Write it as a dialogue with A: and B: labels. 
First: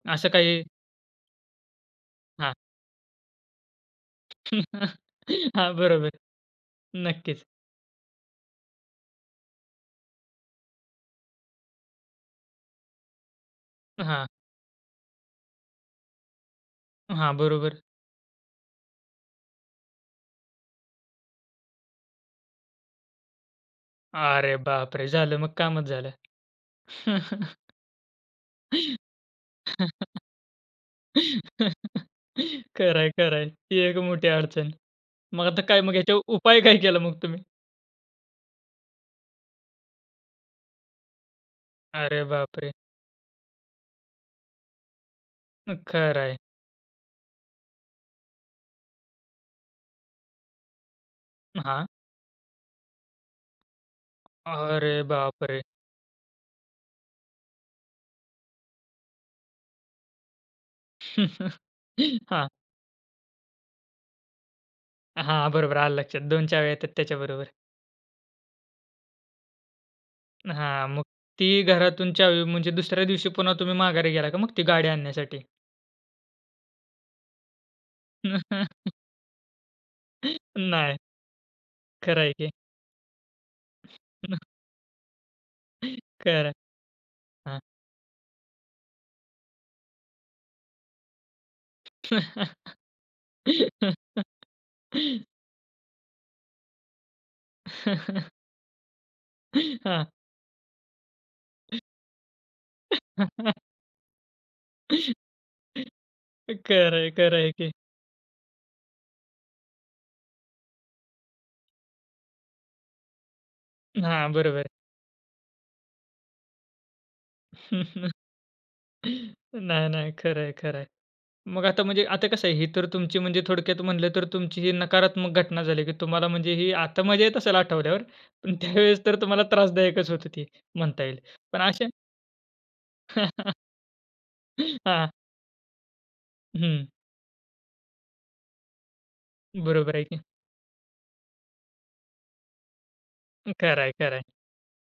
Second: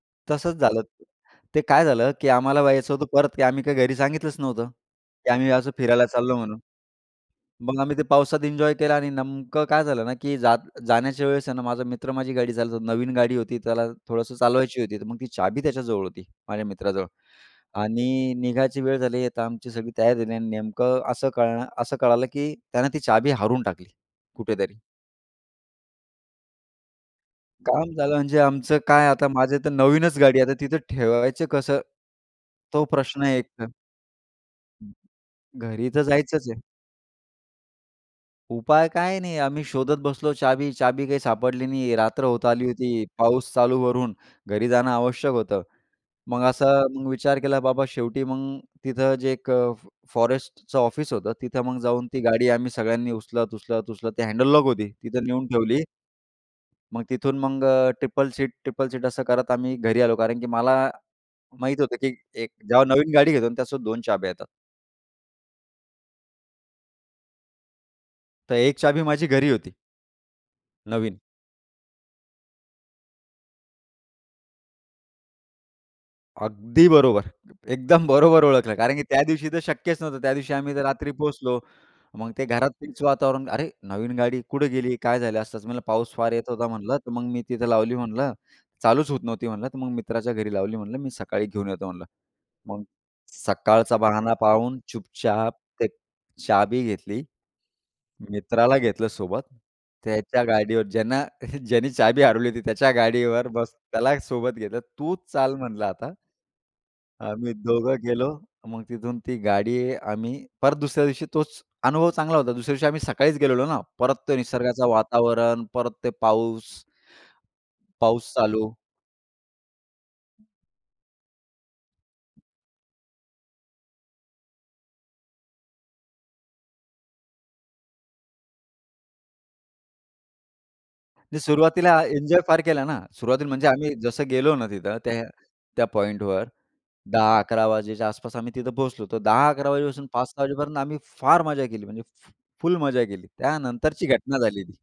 A: अशा
B: तसंच
A: काही?
B: झालं. ते काय झालं की
A: हां.
B: आम्हाला यायचं होतं परत आम्ही काही घरी सांगितलंच नव्हतं, की आम्ही अस
A: हां,
B: फिरायला
A: बरोबर,
B: चाललो म्हणून.
A: नक्कीच.
B: मग आम्ही ते पावसात एन्जॉय केला आणि नेमकं काय झालं ना की जात जाण्याच्या वेळेस आहे ना, माझा मित्र माझी गाडी चालतो नवीन गाडी होती त्याला
A: हां.
B: थोडंसं चालवायची होती तर मग ती चाबी त्याच्याजवळ होती, माझ्या मित्राजवळ
A: हां, बरोबर.
B: आणि निघायची वेळ झाली आता, आमची सगळी तयार झाली आणि नेमकं असं कळणं असं कळालं की त्यानं ती चाबी हारून टाकली
A: अरे
B: कुठेतरी.
A: बापरे! झालं मग कामच झालं.
B: काम झालं म्हणजे आमचं काय आता माझ्या तर नवीनच गाडी आहे. आता तिथं ठेवायचं कसं? तो
A: खरं आहे,
B: प्रश्न
A: खरं आहे.
B: एकतर.
A: ही एक मोठी अडचण. मग आता काय?
B: घरी
A: मग
B: तर
A: याच्यावर
B: जायचंच
A: उपाय
B: आहे.
A: काय केला मग तुम्ही?
B: उपाय काय नाही आम्ही शोधत बसलो चाबी. चाबी काही सापडली नाही. रात्र
A: अरे
B: होत आली
A: बापरे!
B: होती. पाऊस चालू वरून, घरी जाणं आवश्यक होतं.
A: खरं आहे.
B: मग असं मग विचार केला बाबा शेवटी मग तिथं जे एक फ फॉरेस्टचं ऑफिस होतं तिथं मग
A: हां.
B: जाऊन ती गाडी आम्ही सगळ्यांनी उचलत-उचलत-उचलत ते हँडल लॉक होती
A: अरे
B: तिथं नेऊन
A: बापरे!
B: ठेवली. मग तिथून मग ट्रिपल सीट ट्रिपल सीट असं करत आम्ही घरी आलो कारण की मला माहीत होतं की एक
A: हां.
B: जेव्हा नवीन गाडी घेतो आणि त्यासोबत 2 चाब्या येतात.
A: हां, बरोबर आलं लक्षात 2 चाव्या येतात त्याच्याबरोबर.
B: तर एक चाबी माझी घरी होती.
A: हां, मग
B: नवीन.
A: ती घरातून चावी म्हणजे दुसऱ्या दिवशी पुन्हा तुम्ही माघारी गेला का मग ती गाडी आणण्यासाठी?
B: अगदी बरोबर, एकदम बरोबर ओळखलं. कारण की त्या दिवशी तर शक्यच नव्हतं. त्या दिवशी आम्ही तर
A: नाही.
B: रात्री पोहोचलो.
A: खरं
B: मग
A: आहे
B: ते
A: की.
B: घरातच [unintelligible] वातावरण. "अरे! नवीन गाडी कुठे गेली? काय झालं?" असतच. म्हटलं, "पाऊस फार
A: खरं
B: येत होता म्हणलं तर मग मी
A: आहे, हं.
B: तिथे लावली म्हणलं चालूच होत नव्हती म्हणलं तर मग मित्राच्या घरी लावली म्हंटलं मी सकाळी घेऊन येतो म्हणलं." मग सकाळचा बाहाना पाहून चुपचाप ते चाबी घेतली. मित्राला घेतलं सोबत,
A: हां.
B: त्याच्या गाडीवर ज्यांना ज्यांनी चाबी हरवली होती त्याच्या गाडीवर बसून त्याला सोबत घेतलं. "तूच चाल म्हणलं आता."
A: खरं आहे, खरं आहे
B: आम्ही
A: की.
B: दोघं गेलो मग तिथून ती गाडी आम्ही परत दुसऱ्या दिवशी तोच अनुभव चांगला होता. दुसऱ्या दिवशी आम्ही सकाळीच गेलेलो ना परत
A: हां,
B: ते
A: बरोबर आहे.
B: निसर्गाचं वातावरण परत ते पाऊस. पाऊस चालू.
A: नाही-नाही. खरं आहे, खरं आहे. मग आता म्हणजे आता कसं आहे? ही तर तुमची म्हणजे थोडक्यात म्हटलं तर तुमची ही नकारात्मक घटना झाली, की तुम्हाला म्हणजे ही आता मजा येत असेल आठवल्यावर पण त्यावेळेस तर तुम्हाला त्रासदायकच होत ते म्हणता येईल.
B: मी
A: पण अशा
B: सुरुवातीला आ एन्जॉय फार केला ना, सुरुवातीला म्हणजे आम्ही जसं गेलो ना तिथं
A: हां.
B: त्या त्या पॉइंटवर
A: हं.
B: 10-11 वाजेच्या आसपास आम्ही तिथं पोहोचलो होतो. 10-11
A: बरोबर आहे
B: वाजेपासून
A: की.
B: 5-6 वाजेपर्यंत आम्ही फार मज्जा केली, म्हणजे फ फुल मजा केली.
A: खरं आहे,
B: त्यानंतरची
A: खरं आहे.
B: घटना झाली ती.